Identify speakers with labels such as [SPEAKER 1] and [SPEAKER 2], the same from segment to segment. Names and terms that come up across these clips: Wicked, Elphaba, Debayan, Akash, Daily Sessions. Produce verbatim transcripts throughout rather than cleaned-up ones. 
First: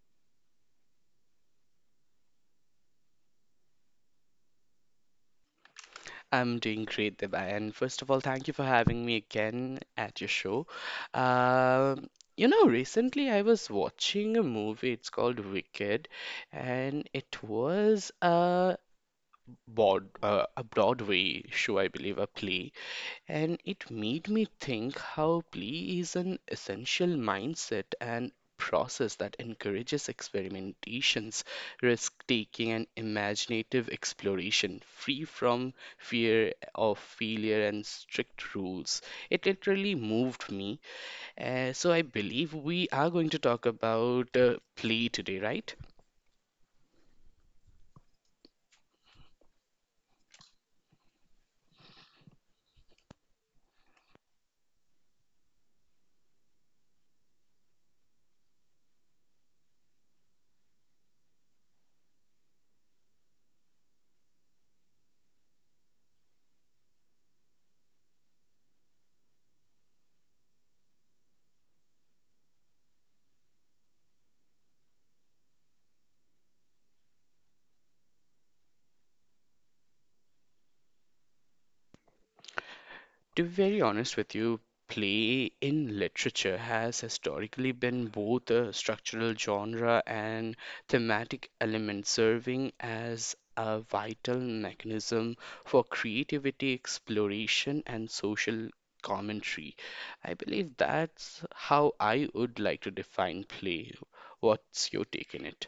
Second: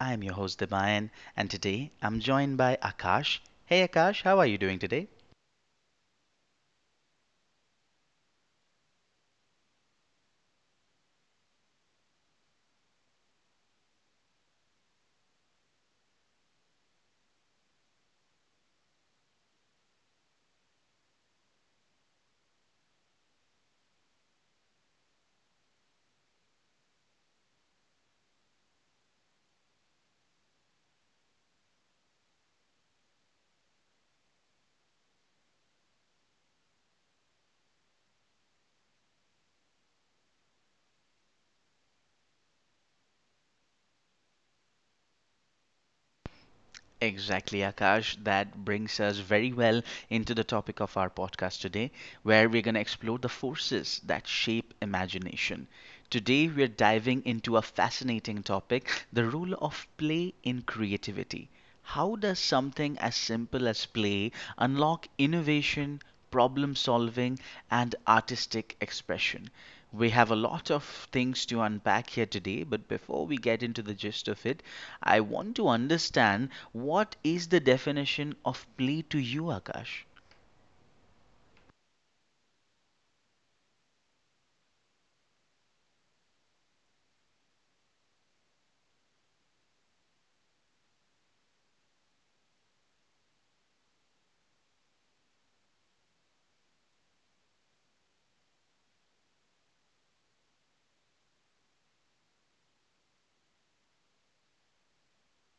[SPEAKER 1] I'm your host, Debayan, and today I'm joined by Akash. Hey, Akash, how are you doing today?
[SPEAKER 2] I'm doing great, Deba. And first of all, thank you for having me again at your show. Um, you know, recently I was watching a movie. It's called Wicked, and it was uh broad, uh, a Broadway show, I believe, a play, and it made me think how play is an essential mindset and process that encourages experimentations, risk taking, and imaginative exploration, free from fear of failure and strict rules. It literally moved me. Uh, so I believe we are going to talk about uh, play today, right?
[SPEAKER 1] Exactly, Akash. That brings us very well into the topic of our podcast today, where we're going to explore the forces that shape imagination. Today, we're diving into a fascinating topic, the role of play in creativity. How does something as simple as play unlock innovation, problem solving, and artistic expression? We have a lot of things to unpack here today, but before we get into the gist of it, I want to understand, what is the definition of play to you, Akash?
[SPEAKER 2] To be very honest with you, play in literature has historically been both a structural genre and thematic element, serving as a vital mechanism for creativity, exploration, and social commentary. I believe that's how I would like to define play. What's your take in it?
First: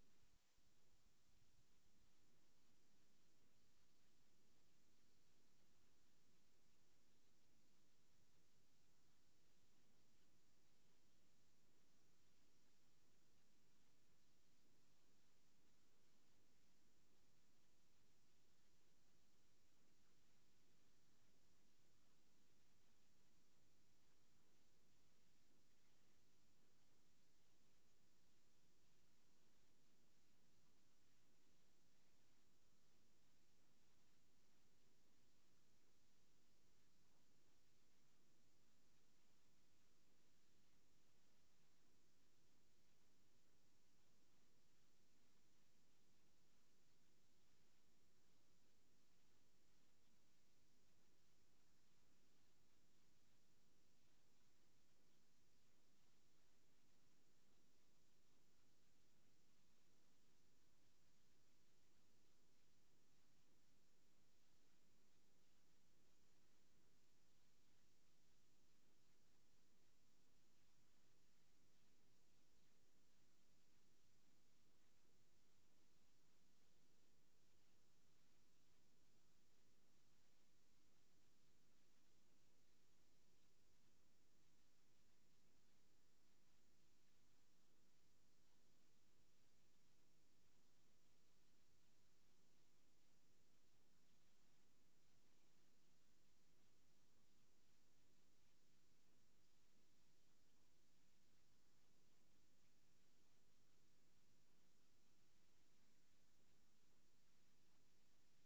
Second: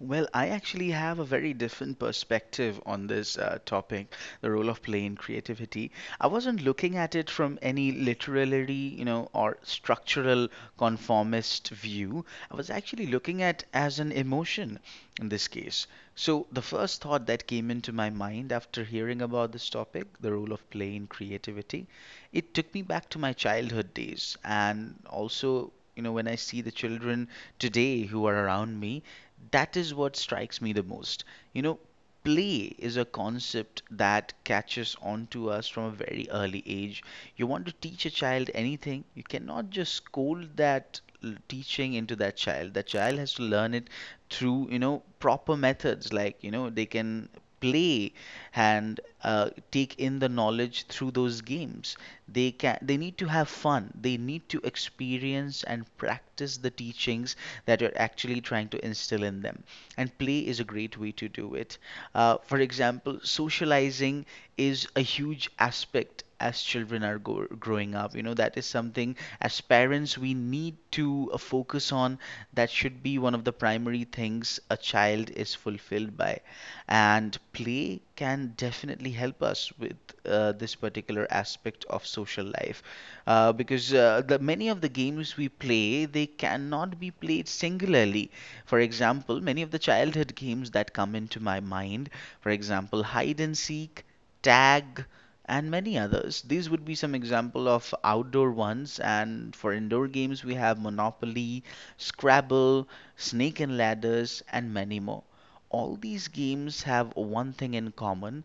[SPEAKER 1] Well, I actually have a very different perspective on this uh, topic, the role of play in creativity. I wasn't looking at it from any literary, you know, or structural conformist view. I was actually looking at as an emotion in this case. So the first thought that came into my mind after hearing about this topic, the role of play in creativity, it took me back to my childhood days and also, you know, when I see the children today who are around me, that is what strikes me the most. You know, play is a concept that catches on to us from a very early age. You want to teach a child anything, you cannot just scold that l- teaching into that child. That child has to learn it through, you know, proper methods like, you know, they can play and uh, take in the knowledge through those games. They can, they need to have fun, they need to experience and practice the teachings that you're actually trying to instill in them. And play is a great way to do it. Uh, for example, socializing is a huge aspect as children are go- growing up. You know, that is something as parents we need to uh, focus on. That should be one of the primary things a child is fulfilled by. And play can definitely help us with uh, this particular aspect of social life, uh, because uh, the many of the games we play, they cannot be played singularly. For example, many of the childhood games that come into my mind, for example, hide and seek, tag, and many others. These would be some example of outdoor ones, and for indoor games we have Monopoly, Scrabble, Snake and Ladders, and many more. All these games have one thing in common,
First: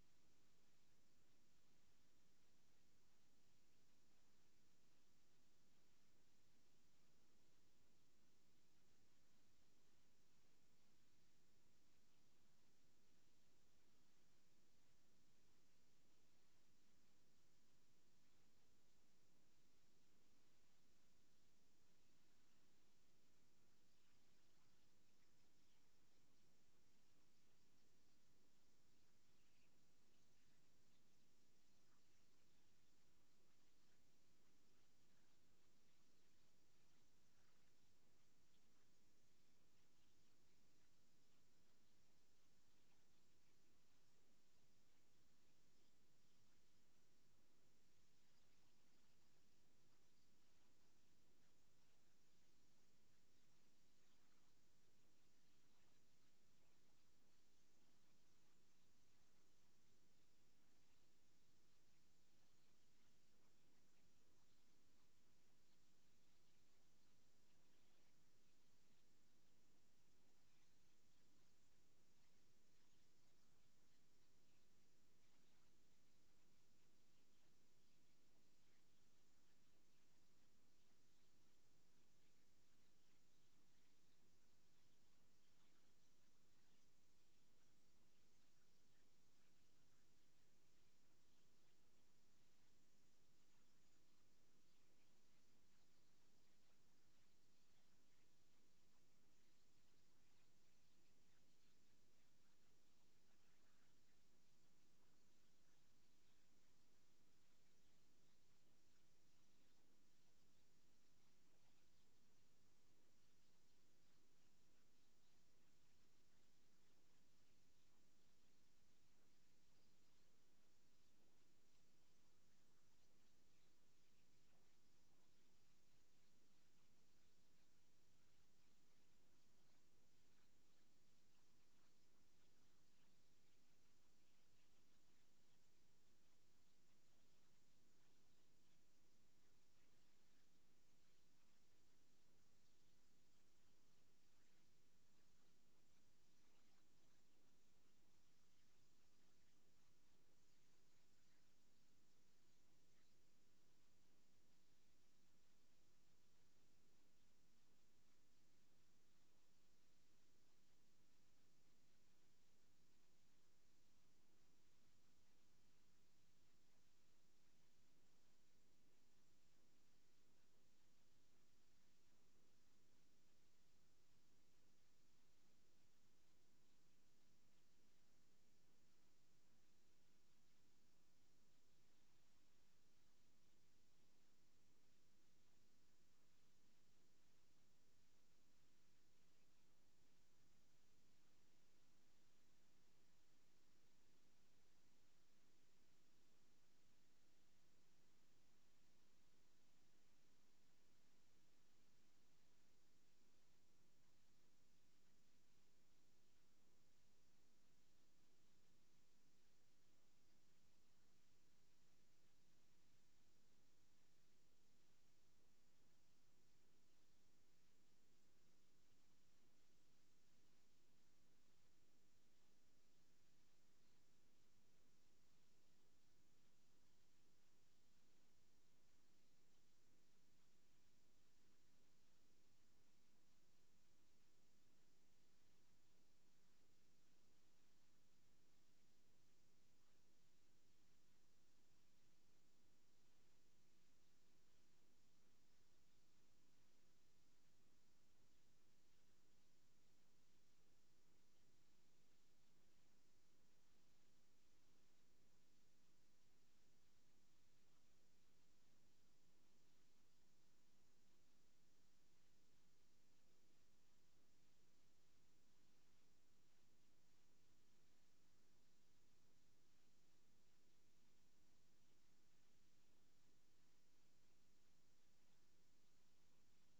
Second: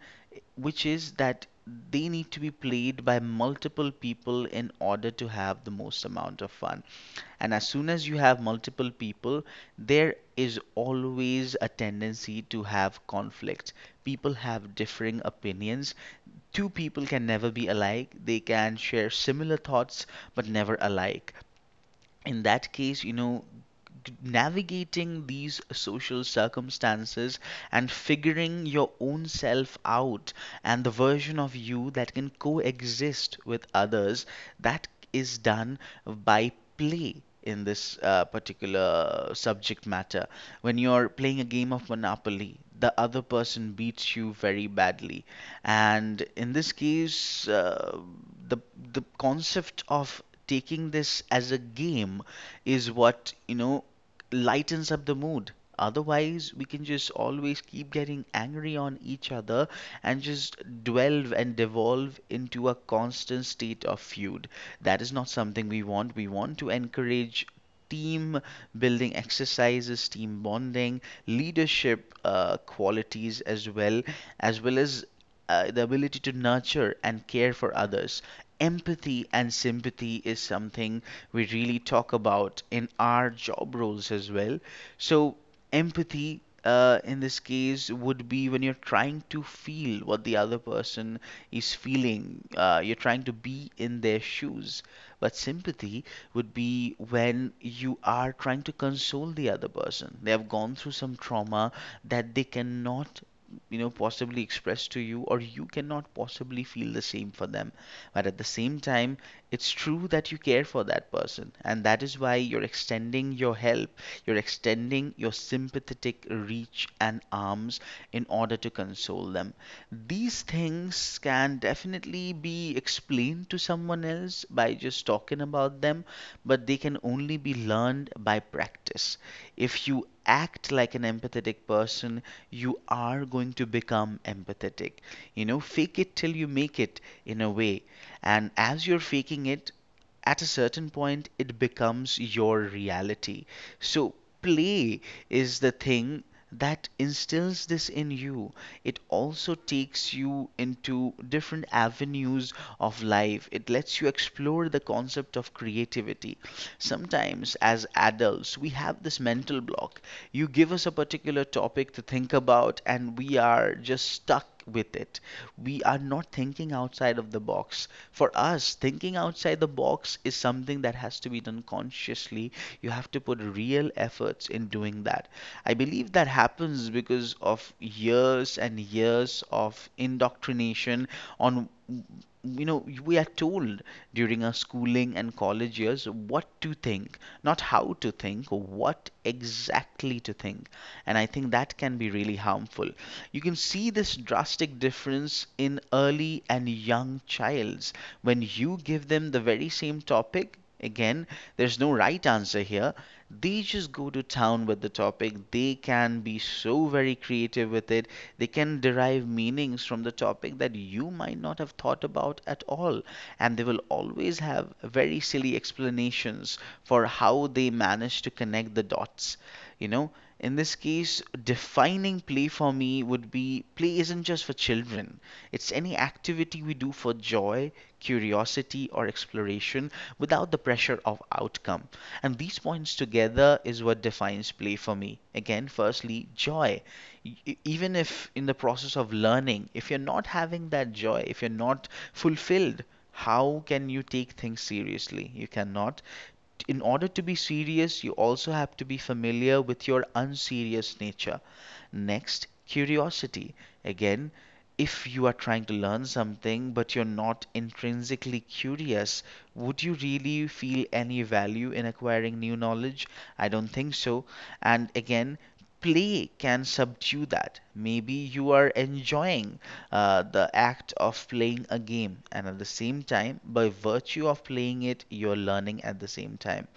[SPEAKER 1] which is that they need to be played by multiple people in order to have the most amount of fun. And as soon as you have multiple people, there is always a tendency to have conflict. People have differing opinions. Two people can never be alike. They can share similar thoughts but never alike. In that case, you know, g- navigating these social circumstances and figuring your own self out and the version of you that can coexist with others, that is done by play. In this uh, particular subject matter, when you're playing a game of Monopoly, the other person beats you very badly. And in this case, uh, the the concept of taking this as a game is what, you know, lightens up the mood. Otherwise, we can just always keep getting angry on each other and just dwell and devolve into a constant state of feud. That is not something we want. We want to encourage team building exercises, team bonding, leadership uh, qualities as well, as well as uh, the ability to nurture and care for others. Empathy and sympathy is something we really talk about in our job roles as well. So, empathy uh, in this case would be when you're trying to feel what the other person is feeling, uh, you're trying to be in their shoes. But sympathy would be when you are trying to console the other person. They have gone through some trauma that they cannot, you know, possibly express to you, or you cannot possibly feel the same for them, but at the same time, it's true that you care for that person, and that is why you're extending your help, you're extending your sympathetic reach and arms in order to console them. These things can definitely be explained to someone else by just talking about them, but they can only be learned by practice. If you act like an empathetic person, you are going to become empathetic. You know, fake it till you make it, in a way. And as you're faking it, at a certain point it becomes your reality. So play is the thing that instills this in you. It also takes you into different avenues of life. It lets you explore the concept of creativity. Sometimes, as adults, we have this mental block. You give us a particular topic to think about, and we are just stuck with it. We are not thinking outside of the box. For us, thinking outside the box is something that has to be done consciously. You have to put real efforts in doing that. I believe that happens because of years and years of indoctrination on, you know, we are told during our schooling and college years what to think, not how to think, what exactly to think. And I think that can be really harmful. You can see this drastic difference in early and young childs. When you give them the very same topic, again, there's no right answer here, they just go to town with the topic. They can be so very creative with it. They can derive meanings from the topic that you might not have thought about at all, and they will always have very silly explanations for how they manage to connect the dots, you know. In this case, defining play for me would be, play isn't just for children, it's any activity we do for joy, curiosity, or exploration without the pressure of outcome. And these points together is what defines play for me. Again, firstly, joy. E- e- Even if in the process of learning, if you're not having that joy, if you're not fulfilled, how can you take things seriously? You cannot. In order to be serious, you also have to be familiar with your unserious nature. Next, curiosity. Again, if you are trying to learn something but you're not intrinsically curious, would you really feel any value in acquiring new knowledge? I don't think so. And again, play can subdue that. Maybe you are enjoying uh, the act of playing a game, and at the same time, by virtue of playing it, you're learning at the same time.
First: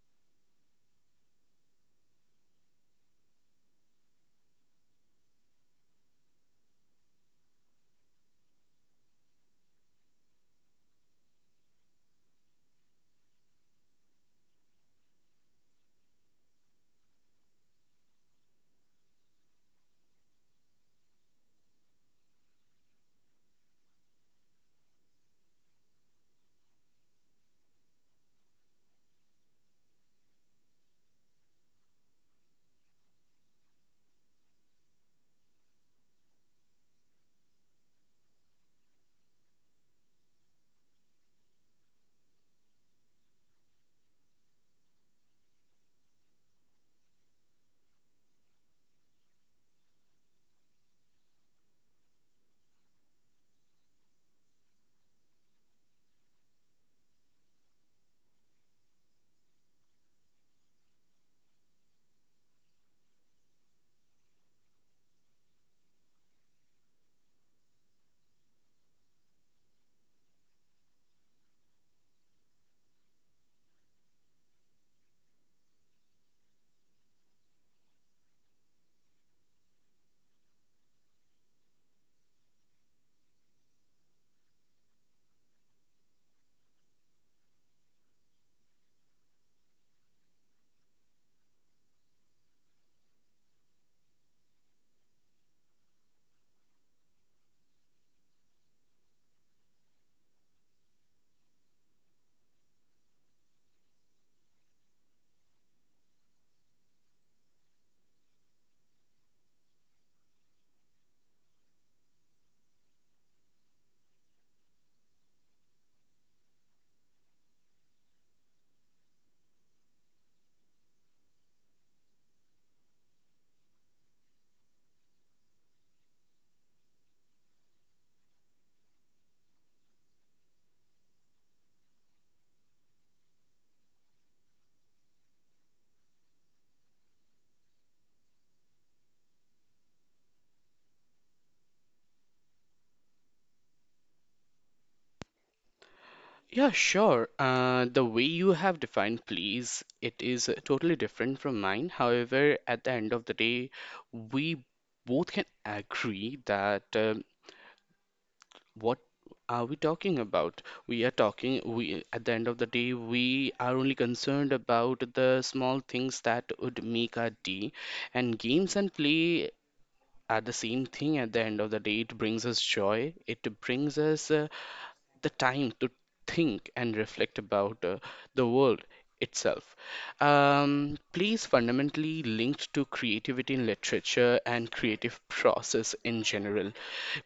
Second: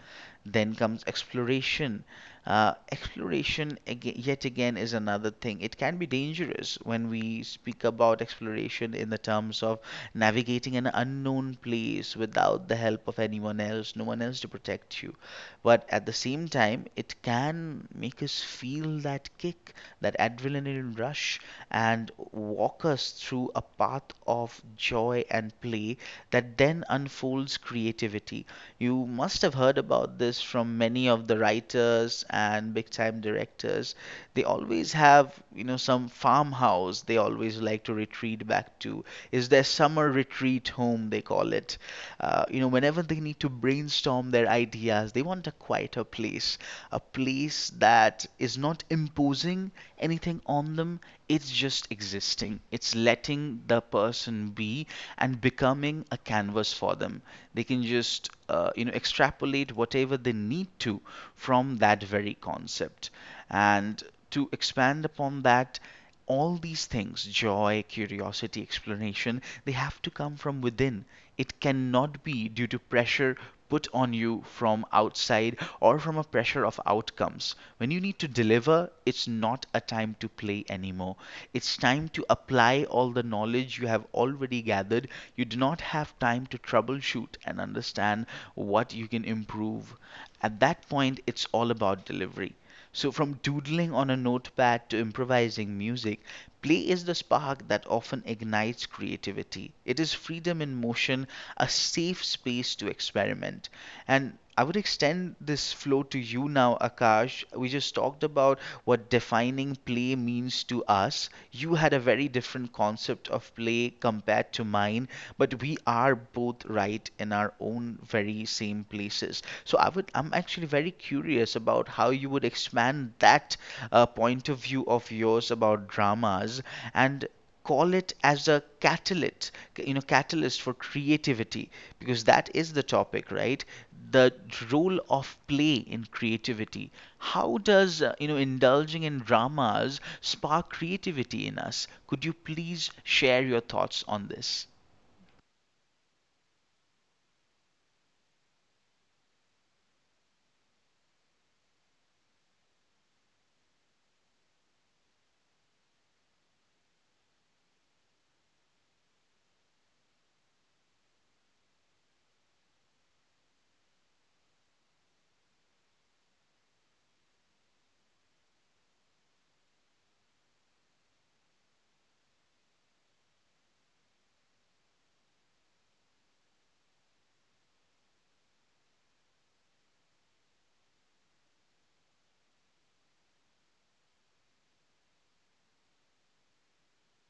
[SPEAKER 1] Then comes exploration. Uh, exploration, aga yet again, is another thing. It can be dangerous when we speak about exploration in the terms of navigating an unknown place without the help of anyone else, no one else to protect you. But at the same time, it can make us feel that kick, that adrenaline rush, and walk us through a path of joy and play that then unfolds creativity. You must have heard about this from many of the writers and big time directors. They always have, you know, some farmhouse they always like to retreat back to, is their summer retreat home, they call it. Uh, you know, whenever they need to brainstorm their ideas, they want a quieter place, a place that is not imposing anything on them. It's just existing. It's letting the person be and becoming a canvas for them. They can just, uh, you know, extrapolate whatever they need to from that very concept. And to expand upon that, all these things, joy, curiosity, exploration, they have to come from within. It cannot be due to pressure put on you from outside or from a pressure of outcomes. When you need to deliver, it's not a time to play anymore. It's time to apply all the knowledge you have already gathered. You do not have time to troubleshoot and understand what you can improve. At that point, it's all about delivery. So, from doodling on a notepad to improvising music, play is the spark that often ignites creativity. It is freedom in motion, a safe space to experiment. And I would extend this flow to you now, Akash. We just talked about what defining play means to us. You had a very different concept of play compared to mine, but we are both right in our own very same same places. So I would, I'm actually very curious about how you would expand that uh, point of view of yours about dramas and call it as a catalyst, you know, catalyst for creativity, because that is the topic, right? The role of play in creativity. How does, uh, you know, indulging in dramas spark creativity in us? Could you please share your thoughts on this?
[SPEAKER 2] Yeah, sure. Uh, the way you have defined please, it is uh, totally different from mine. However, at the end of the day, we both can agree that um what are we talking about? We are talking, we at the end of the day, we are only concerned about the small things that would make our day. And games and play are the same thing at the end of the day. It brings us joy. It brings us uh, the time to think and reflect about uh, the world itself. Um, please fundamentally linked to creativity in literature and creative process in general.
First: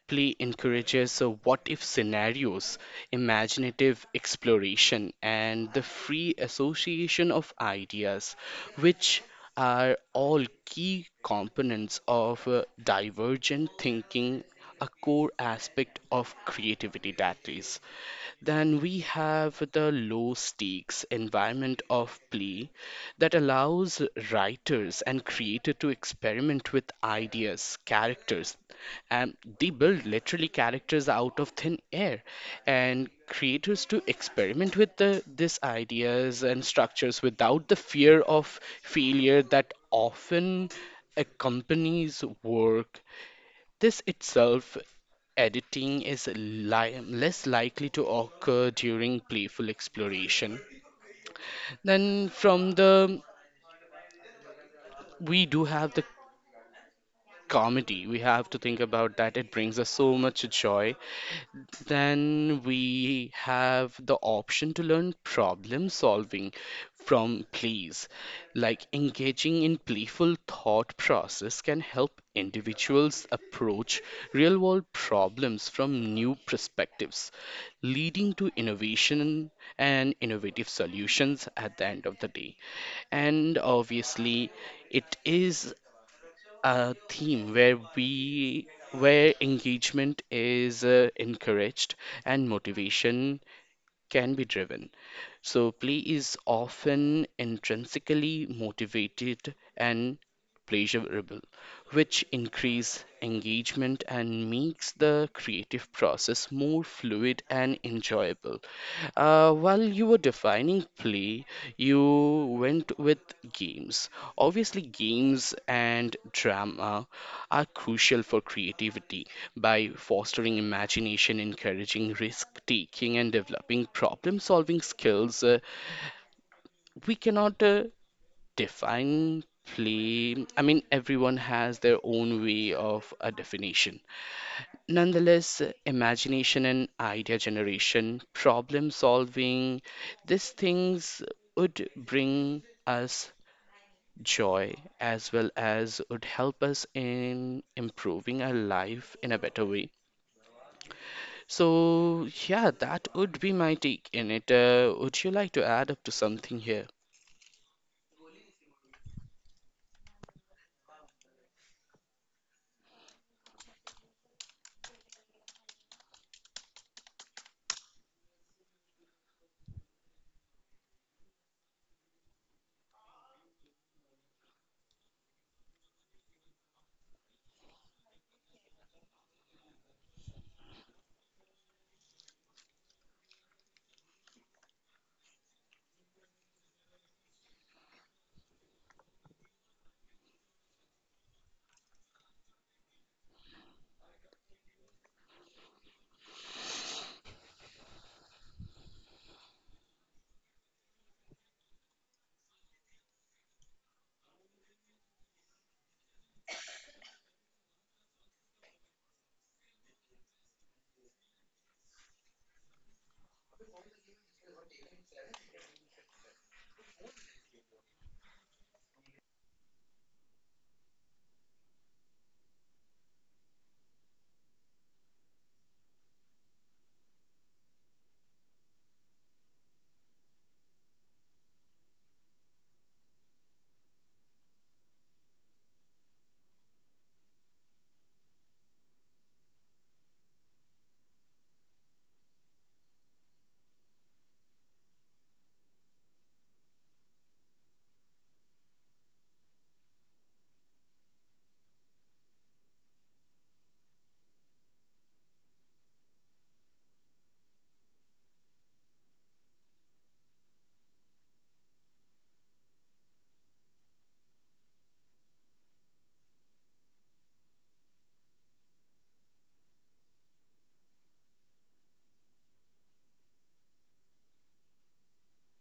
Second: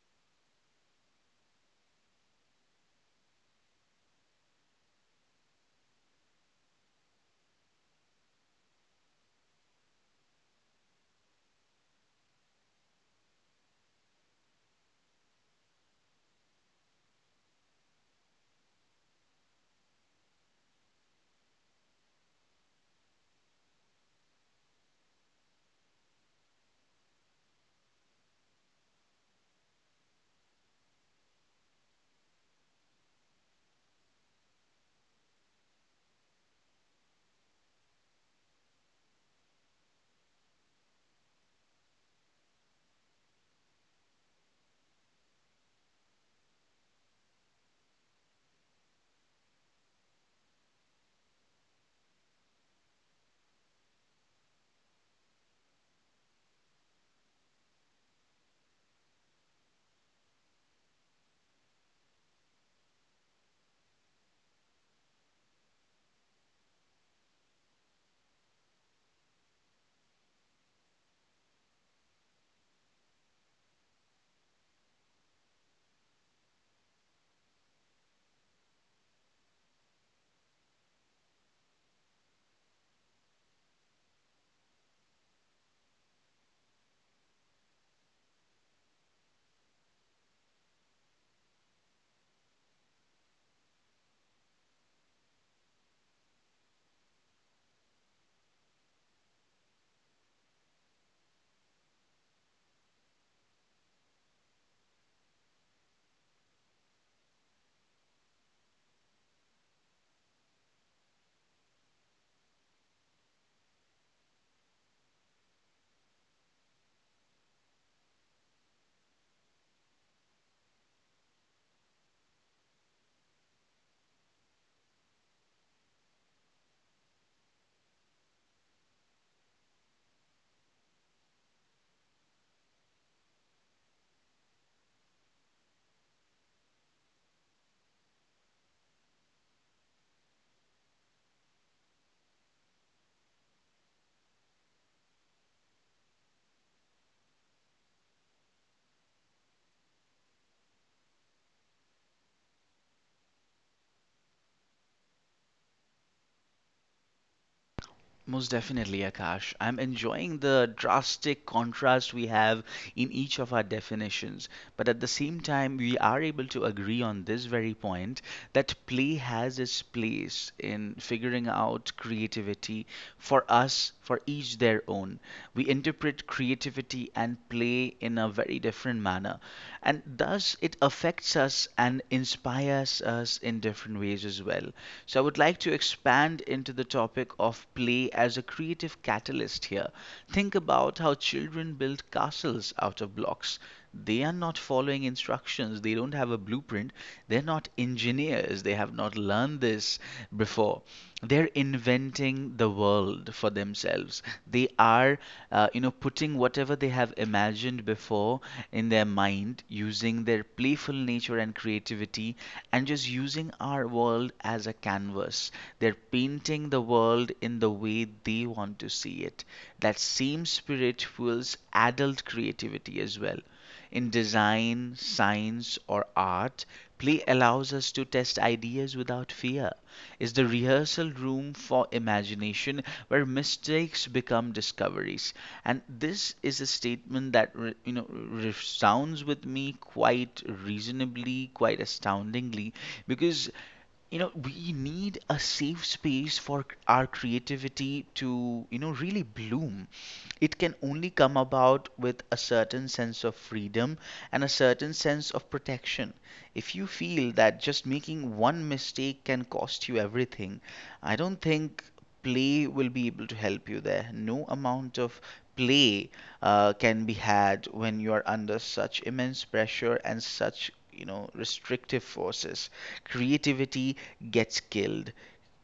[SPEAKER 2] Play encourages uh, what if scenarios, imaginative exploration, and the free association of ideas, which are all key components of uh, divergent thinking, a core aspect of creativity that is. Then we have the low stakes environment of play that allows writers and creators to experiment with ideas, characters, and they build literally characters out of thin air and creators to experiment with the these ideas and structures without the fear of failure that often accompanies work this itself, editing is li- less likely to occur during playful exploration. Then, from the we do have the comedy. We have to think about that. It brings us so much joy. Then we have the option to learn problem solving from plays. Like engaging in playful thought process can help individuals approach real world problems from new perspectives, leading to innovation and innovative solutions at the end of the day. And obviously, it is a theme where we where engagement is uh, encouraged and motivation can be driven. So play is often intrinsically motivated and pleasurable, which increase engagement and makes the creative process more fluid and enjoyable. Uh, while you were defining play, you went with games. Obviously, games and drama are crucial for creativity by fostering imagination, encouraging risk taking, and developing problem solving skills. Uh, we cannot uh, define play. I mean, everyone has their own way of a definition, nonetheless imagination and idea generation problem solving, these things would bring us joy as well as would help us in improving our life in a better way. So yeah, that would be my take in it. Uh, would you like to add up to something here?
[SPEAKER 1] Most definitely, Akash. I'm enjoying the drastic contrast we have in each of our definitions. But at the same time, we are able to agree on this very point that play has its place in figuring out creativity for us, for each their own. We interpret creativity and play in a very different manner, and thus it affects us and inspires us in different ways as well. So I would like to expand into the topic of play as a creative catalyst here. Think about how children build castles out of blocks. They are not following instructions, they don't have a blueprint, they're not engineers, they have not learned this before. Sure, they're inventing the world for themselves. They are uh, you know putting whatever they have imagined before in their mind, using their playful nature and creativity, and just using our world as a canvas. They're painting the world in the way they want to see it. That same spirit fuels adult creativity as well. In design, science, or art, play allows us to test ideas without fear. It's the rehearsal room for imagination, where mistakes become discoveries. And this is a statement that re- you know resounds with me quite reasonably, quite astoundingly, because you know we need a safe space for c- our creativity to you know really bloom. It can only come about with a certain sense of freedom and a certain sense of protection. If you feel that just making one mistake can cost you everything, I don't think play will be able to help you there. No amount of play uh, can be had when you are under such immense pressure and such, you know restrictive forces. Creativity gets killed.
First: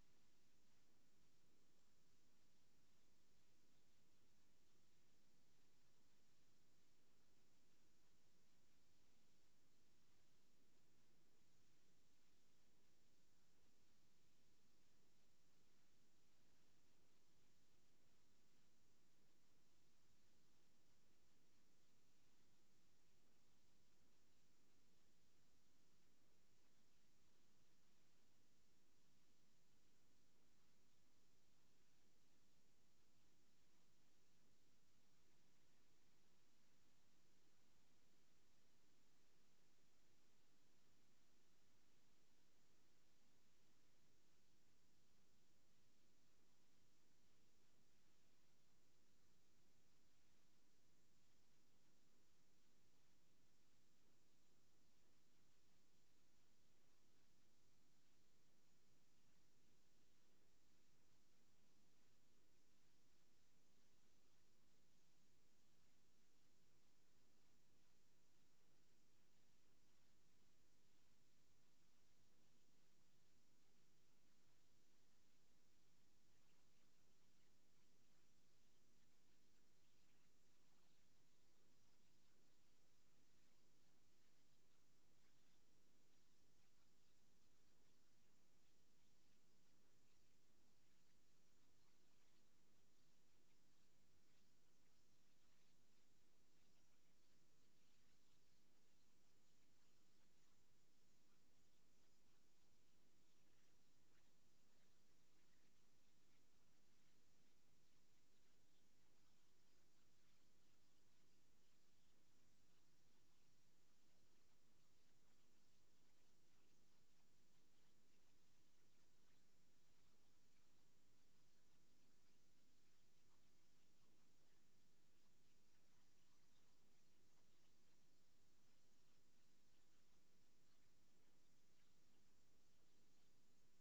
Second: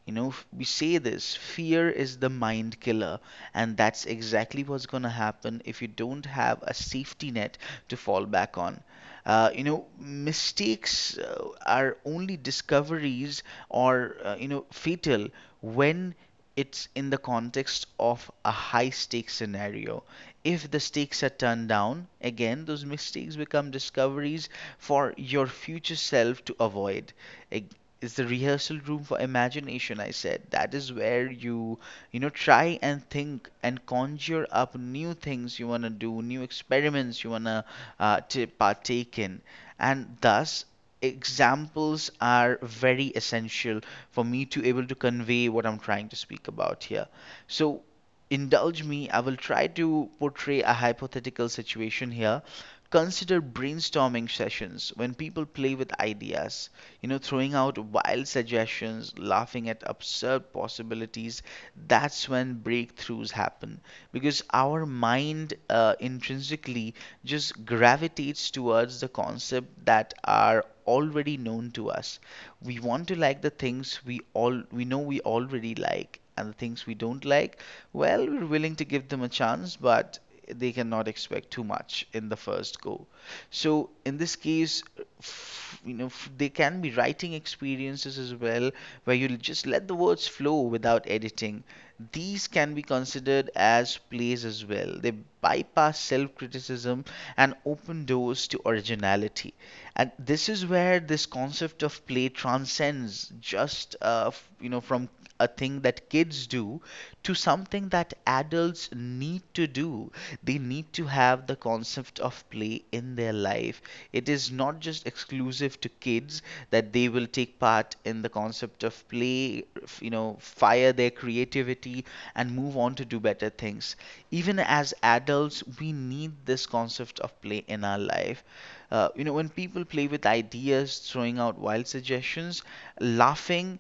[SPEAKER 1] You know, f- we say this, fear is the mind killer, and that's exactly what's going to happen if you don't have a safety net to fall back on. Uh, you know, mistakes uh, are only discoveries or, uh, you know, fatal when it's in the context of a high stakes scenario. If the stakes are turned down, again, those mistakes become discoveries for your future self to avoid. Ag- is the rehearsal room for imagination, I said, that is where you you know try and think and conjure up new things you want to do, new experiments you want to uh, to partake in. And thus examples are very essential for me to able to convey what I'm trying to speak about here. So indulge me, I will try to portray a hypothetical situation here. Consider brainstorming sessions when people play with ideas, you know, throwing out wild suggestions, laughing at absurd possibilities. That's when breakthroughs happen. Because our mind uh, intrinsically just gravitates towards the concept that are already known to us. We want to like the things we all we know we already like, and the things we don't like, well, we're willing to give them a chance, but they cannot expect too much in the first go. So in this case, f- you know, f- they can be writing experiences as well, where you just let the words flow without editing. These can be considered as plays as well. They bypass self-criticism and open doors to originality. And this is where this concept of play transcends just, uh, f- you know, from a thing that kids do to something that adults need to do. They need to have the concept of play in their life. It is not just exclusive to kids that they will take part in the concept of play, you know, fire their creativity and move on to do better things. Even as adults, we need this concept of play in our life. uh, you know, when people play with ideas, throwing out wild suggestions, laughing,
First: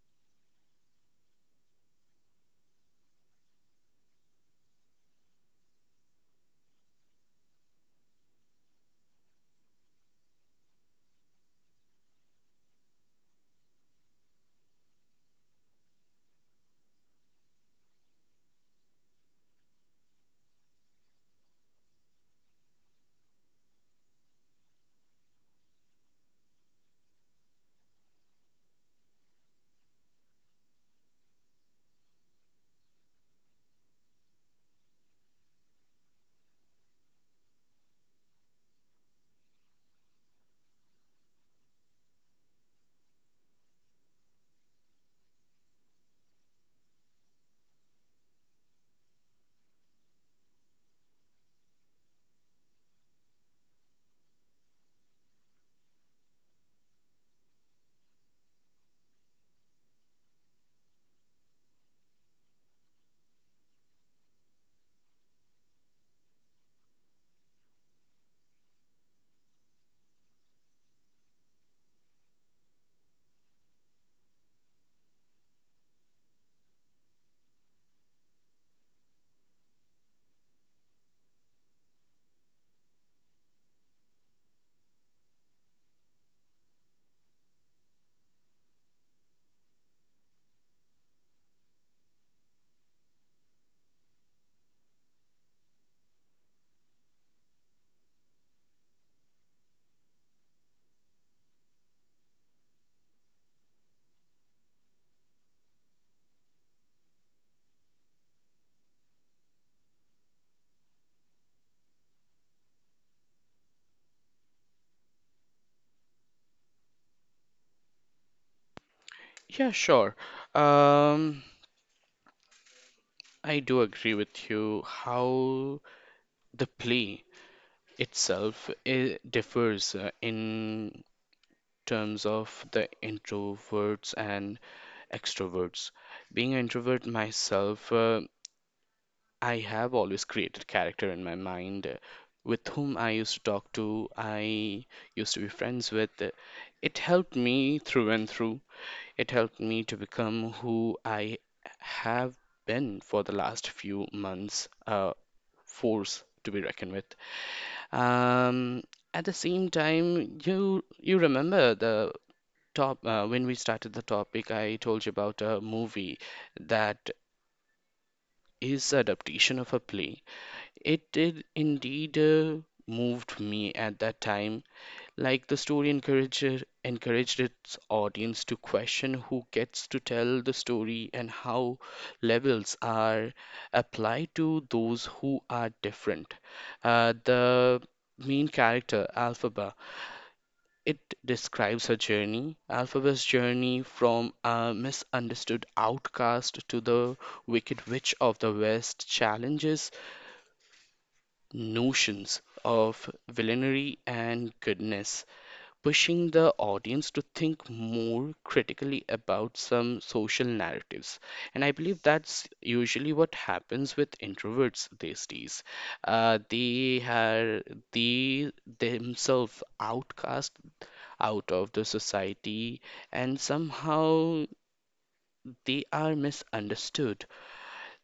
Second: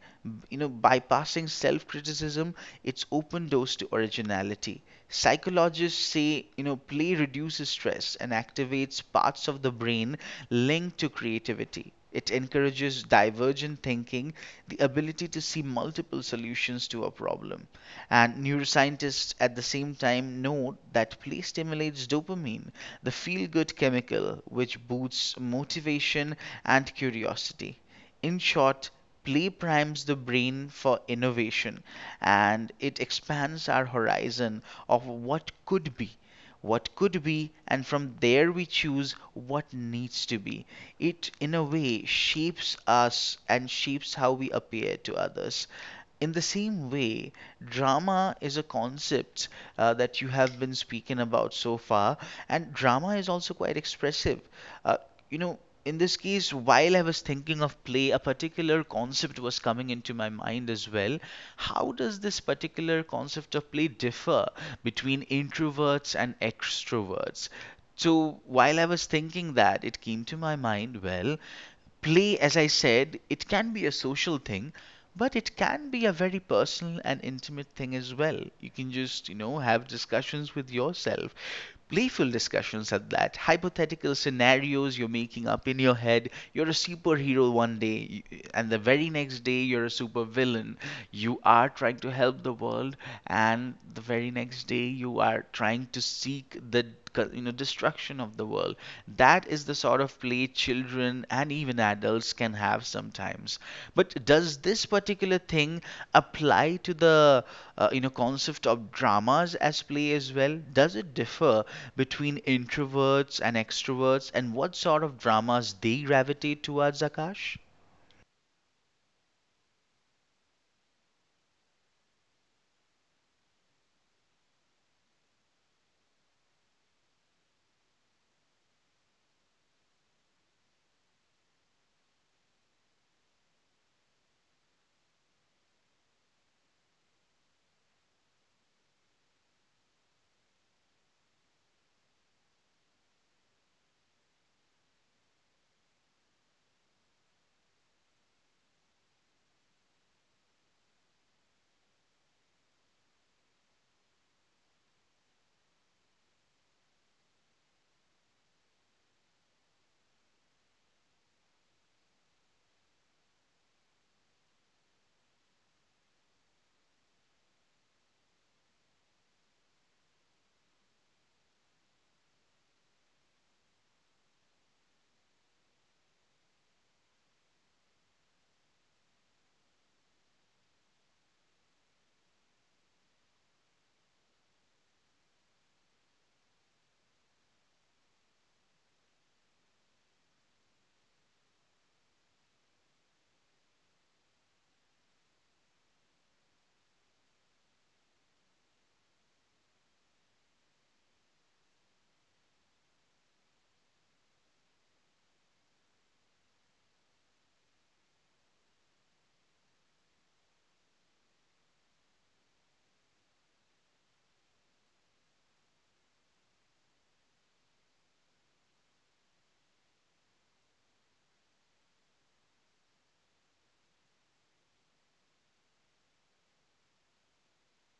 [SPEAKER 1] you know, bypassing self criticism, it's open doors to originality. Psychologists say, you know, play reduces stress and activates parts of the brain linked to creativity. It encourages divergent thinking, the ability to see multiple solutions to a problem. And neuroscientists at the same time note that play stimulates dopamine, the feel good chemical which boosts motivation and curiosity. In short, play primes the brain for innovation and it expands our horizon of what could be. What could be, and from there we choose what needs to be. It, in a way, shapes us and shapes how we appear to others. In the same way, drama is a concept uh, that you have been speaking about so far, and drama is also quite expressive. Uh, you know, in this case, while I was thinking of play, a particular concept was coming into my mind as well. How does this particular concept of play differ between introverts and extroverts? So while I was thinking that, it came to my mind, well, play, as I said, it can be a social thing, but it can be a very personal and intimate thing as well. You can just, you know, have discussions with yourself, playful discussions at that, hypothetical scenarios you're making up in your head. You're a superhero one day, y- and the very next day, you're a supervillain. You are trying to help the world, and the very next day, you are trying to seek the, you know destruction of the world. That is the sort of play children and even adults can have sometimes. But does this particular thing apply to the, uh, you know concept of dramas as play as well? Does it differ between introverts and extroverts, and what sort of dramas they gravitate towards, Akash?
[SPEAKER 2] Yeah, sure. um I do agree with you how the play itself I differs uh, in terms of the introverts and extroverts. Being an introvert myself, uh, I have always created character in my mind uh, with whom I used to talk to, I used to be friends with. It helped me through and through. It helped me to become who I have been for the last few months. Uh, force to be reckoned with. Um, at the same time, you you remember the top uh, when we started the topic, I told you about a movie that is adaptation of a play. It did indeed uh, moved me at that time, like the story encourager encouraged its audience to question who gets to tell the story and how labels are applied to those who are different. Uh, the main character, Alphaba, it describes her journey, Alphaba's journey from a misunderstood outcast to the Wicked Witch of the West, challenges notions of villainy and goodness, pushing the audience to think more critically about some social narratives. And I believe that's usually what happens with introverts these days. Uh, they are they themselves outcast out of the society, and somehow they are misunderstood.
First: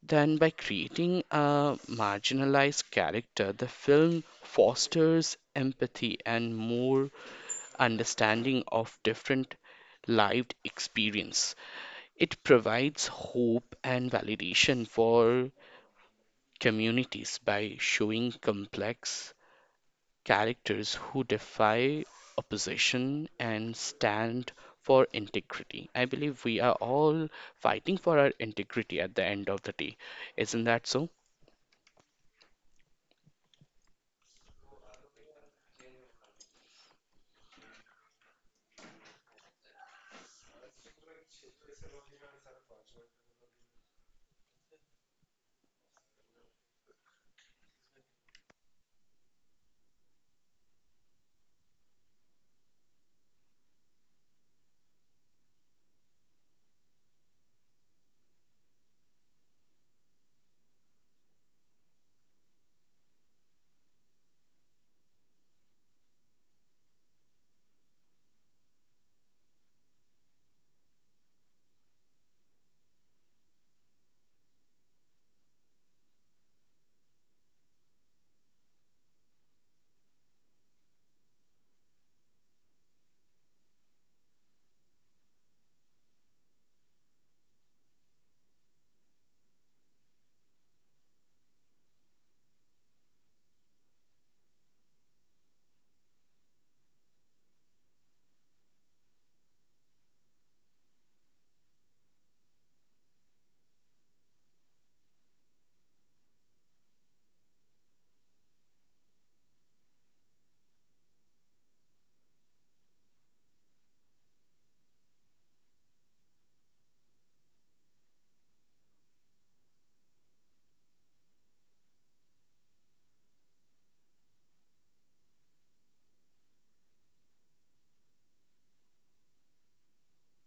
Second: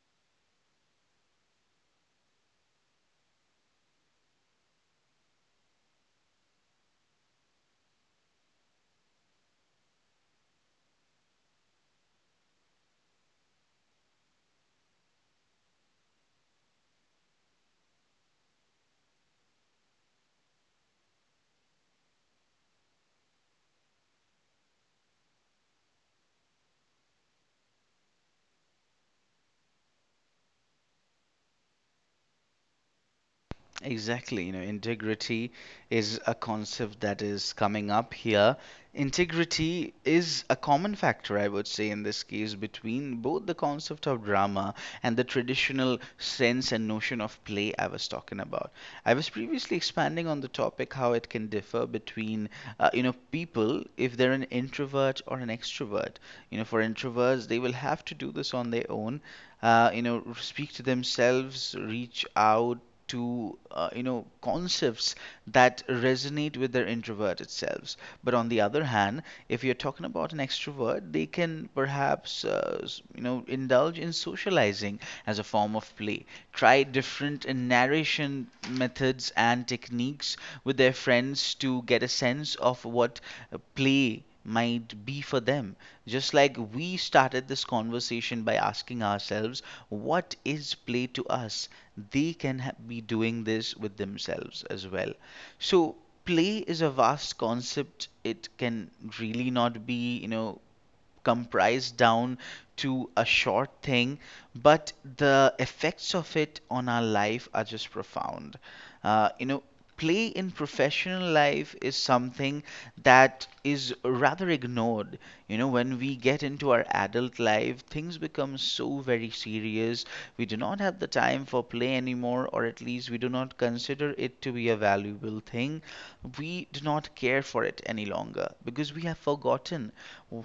[SPEAKER 2] Then, by creating a marginalized character, the film fosters empathy and more understanding of different lived experience. It provides hope and validation for communities by showing complex characters who defy opposition and stand for integrity. I believe we are all fighting for our integrity at the end of the day. Isn't that so?
[SPEAKER 1] Exactly, you know, integrity is a concept that is coming up here. Integrity is a common factor, I would say, in this case, between both the concept of drama and the traditional sense and notion of play I was talking about. I was previously expanding on the topic how it can differ between, uh, you know, people if they're an introvert or an extrovert. You know, for introverts, they will have to do this on their own, uh, you know, speak to themselves, reach out to uh, you know concepts that resonate with their introverted selves. But on the other hand, if you're talking about an extrovert, they can perhaps uh, s- you know indulge in socializing as a form of play, try different uh, narration methods and techniques with their friends to get a sense of what uh, play might be for them. Just like we started this conversation by asking ourselves, what is play to us, they can ha- be doing this with themselves as well. So play is a vast concept. It can really not be, you know, comprised down to a short thing, but the effects of it on our life are just profound. Uh, you know, play in professional life is something that is rather ignored. You know, when we get into our adult life, things become so very serious. We do not have the time for play anymore, or at least we do not consider it to be a valuable thing. We do not care for it any longer because we have forgotten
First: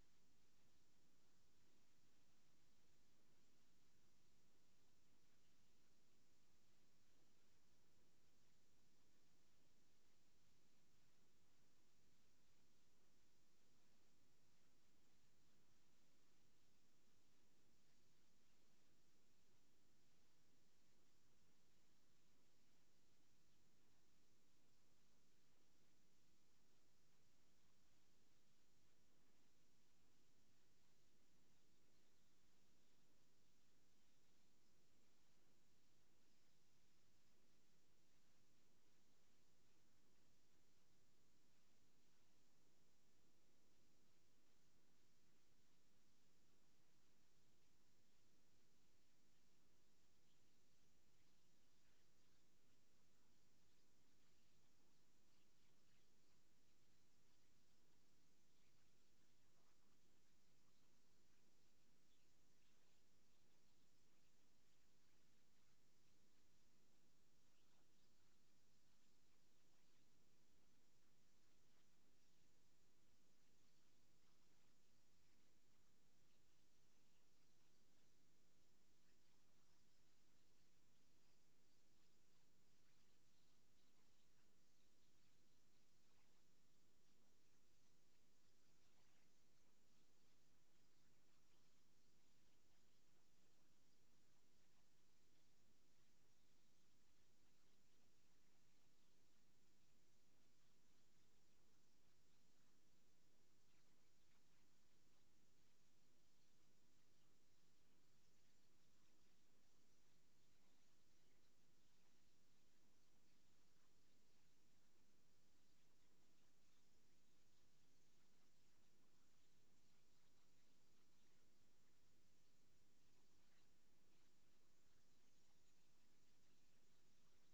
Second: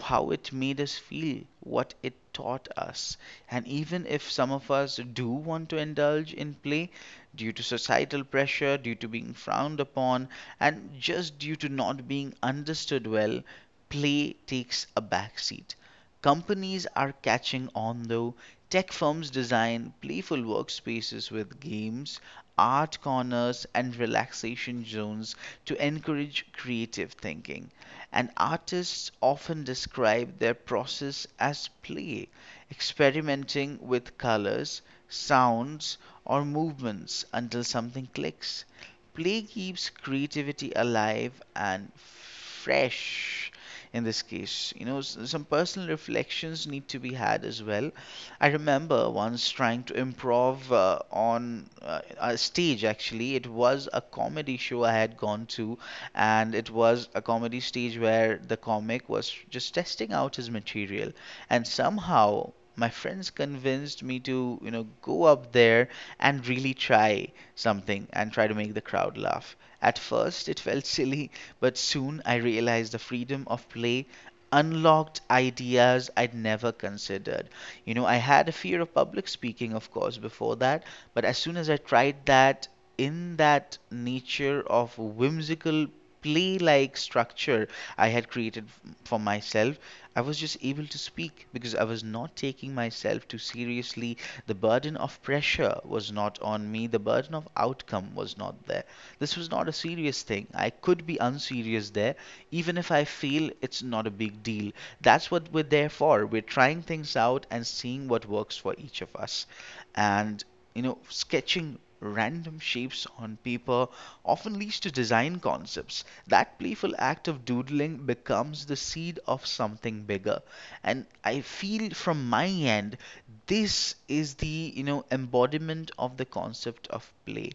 [SPEAKER 1] how it made us feel, what it taught us. And even if some of us do want to indulge in play due to societal pressure, due to being frowned upon, and just due to not being understood well, play takes a backseat. Companies are catching on though. Tech firms design playful workspaces with games, art corners, and relaxation zones to encourage creative thinking, and artists often describe their process as play, experimenting with colors, sounds, or movements until something clicks. Play keeps creativity alive and fresh in this case. You know, s- some personal reflections need to be had as well. I remember once trying to improv uh, on uh, a stage, actually. It was a comedy show I had gone to, and it was a comedy stage where the comic was just testing out his material, and somehow my friends convinced me to, you know go up there and really try something, and try to make the crowd laugh. At first it felt silly, but soon I realized the freedom of play unlocked ideas I'd never considered. You know, I had a fear of public speaking, of course, before that, but as soon as I tried that, in that nature of whimsical, play like structure I had created f- for myself, I was just able to speak because I was not taking myself too seriously. The burden of pressure was not on me, the burden of outcome was not there. This was not a serious thing. I could be unserious there. Even if I fail, it's not a big deal. That's what we're there for. We're trying things out and seeing what works for each of us. And, you know, sketching random shapes on paper often leads to design concepts. That playful act of doodling becomes the seed of something bigger. And I feel from my end, this is the, you know, embodiment of the concept of play.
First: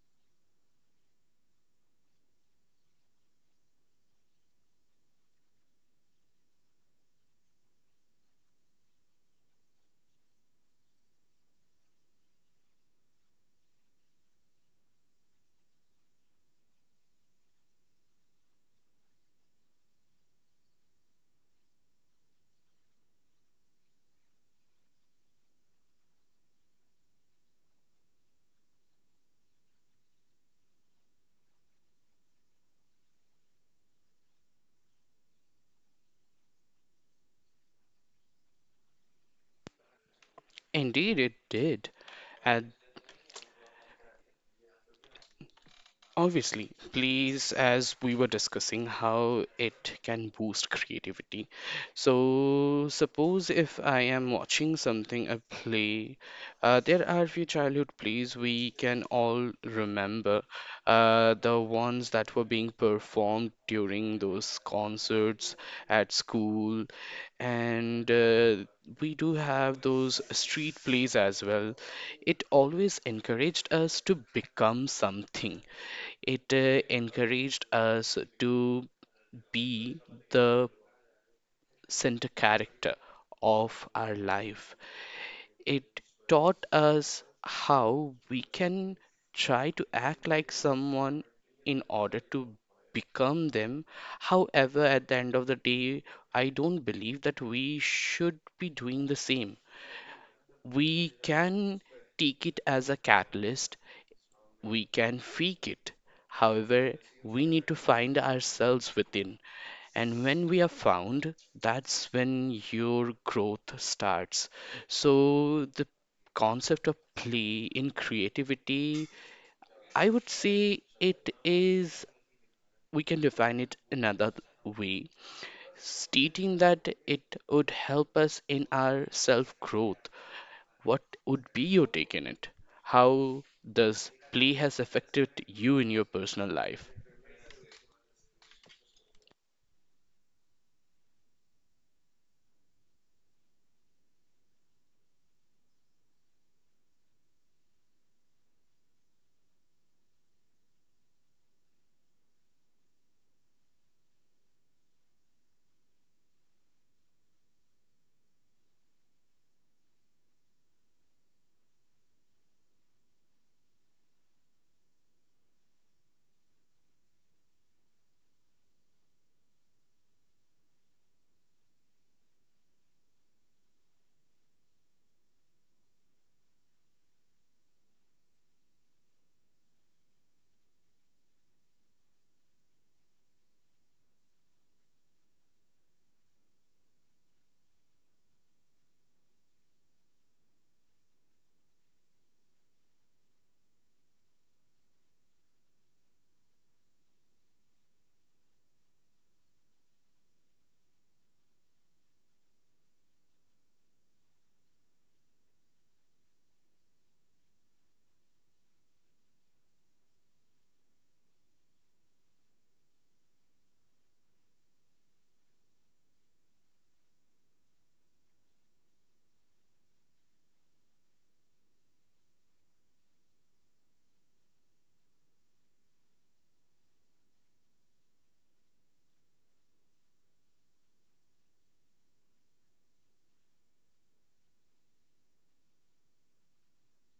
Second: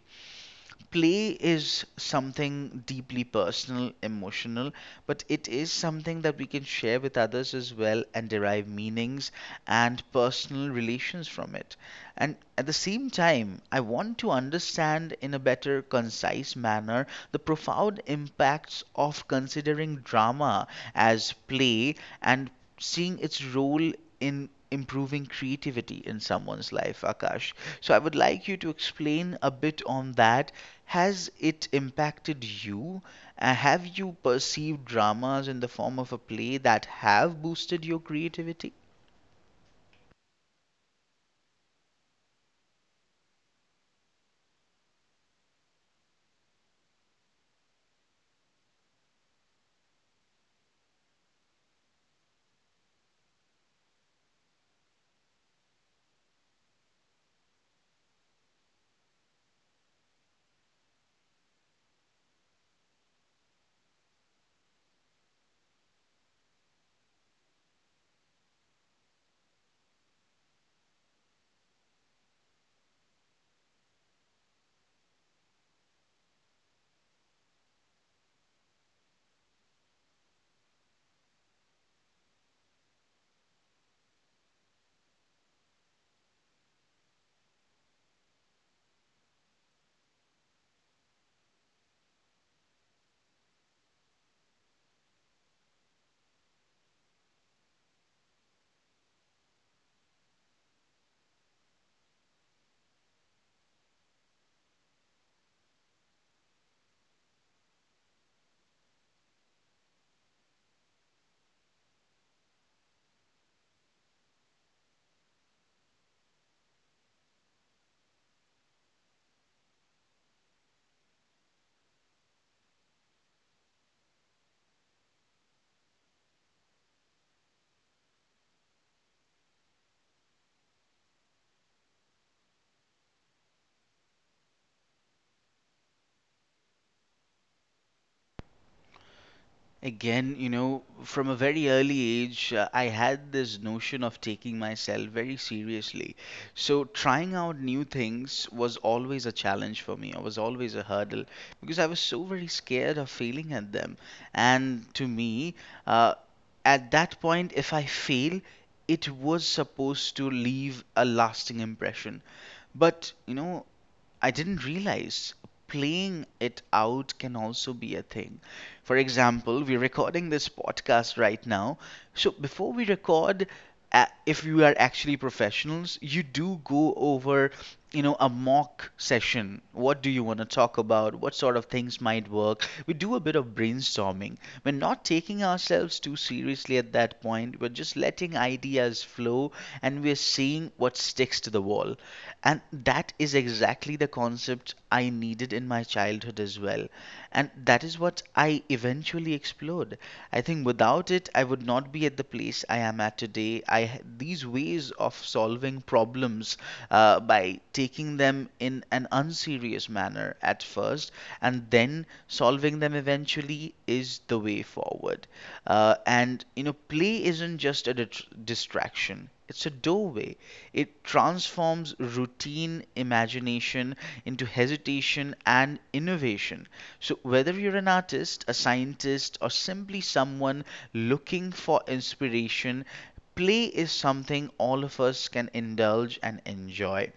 [SPEAKER 1] Play is something deeply personal, emotional, but it is something that we can share with others as well and derive meanings and personal relations from it. And at the same time, I want to understand in a better, concise manner the profound impacts of considering drama as play and seeing its role in improving creativity in someone's life, Akash. So I would like you to explain a bit on that. Has it impacted you? Uh, have you perceived dramas in the form of a play that have boosted your creativity?
[SPEAKER 2] Indeed, it did. At Obviously, plays, as we were discussing, how it can boost creativity. So, suppose if I am watching something, a play, uh, there are few childhood plays we can all remember, uh, the ones that were being performed during those concerts at school, and uh, we do have those street plays as well. It always encouraged us to become something. It uh, encouraged us to be the center character of our life. It taught us how we can try to act like someone in order to become them. However, at the end of the day, I don't believe that we should be doing the same. We can take it as a catalyst, we can fake it. However, we need to find ourselves within. And when we are found, that's when your growth starts. So, the concept of play in creativity, I would say it is, we can define it another way, stating that it would help us in our self growth. What would be your take in it? How does play has affected you in your personal life?
[SPEAKER 1] Again, you know, from a very early age, uh, I had this notion of taking myself very seriously. So, trying out new things was always a challenge for me. I was always a hurdle because I was so very scared of failing at them. And to me, uh, at that point, if I fail, it was supposed to leave a lasting impression. But, you know, I didn't realize playing it out can also be a thing. For example, we're recording this podcast right now. So before we record, a- if you are actually professionals, you do go over, you know, a mock session. What do you want to talk about? What sort of things might work? We do a bit of brainstorming. We're not taking ourselves too seriously at that point. We're just letting ideas flow, and we're seeing what sticks to the wall. And that is exactly the concept I needed in my childhood as well. And that is what I eventually explored. I think without it, I would not be at the place I am at today. I h- these ways of solving problems, uh, by taking them in an unserious manner at first and then solving them eventually, is the way forward. Uh, and you know, play isn't just a dit- distraction; it's a doorway. It transforms routine imagination into hesitation and innovation. So, whether you're an artist, a scientist, or simply someone looking for inspiration, play is something all of us can indulge and enjoy.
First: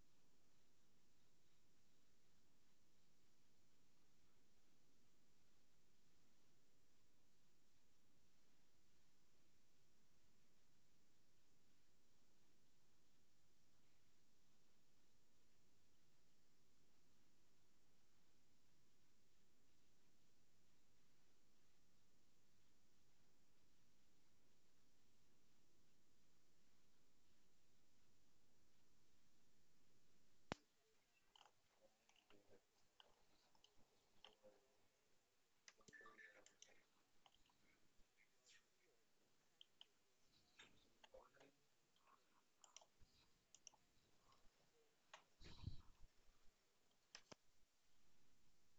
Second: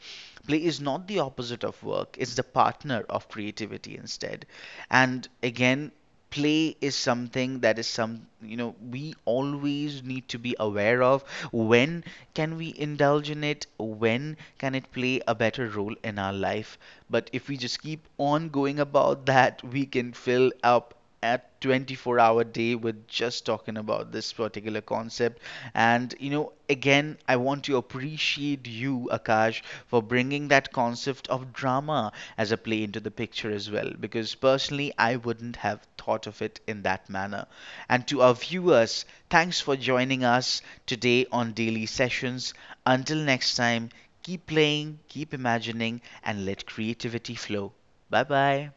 [SPEAKER 1] Play is not the opposite of work, it's the partner of creativity instead. And again, play is something that is some, you know we always need to be aware of. When can we indulge in it? When can it play a better role in our life? But if we just keep on going about that, we can fill up a twenty-four hour day with just talking about this particular concept. And you know, again, I want to appreciate you, Akash, for bringing that concept of drama as a play into the picture as well, because personally, I wouldn't have thought of it in that manner. And to our viewers, thanks for joining us today on Daily Sessions. Until next time, keep playing, keep imagining, and let creativity flow. Bye bye.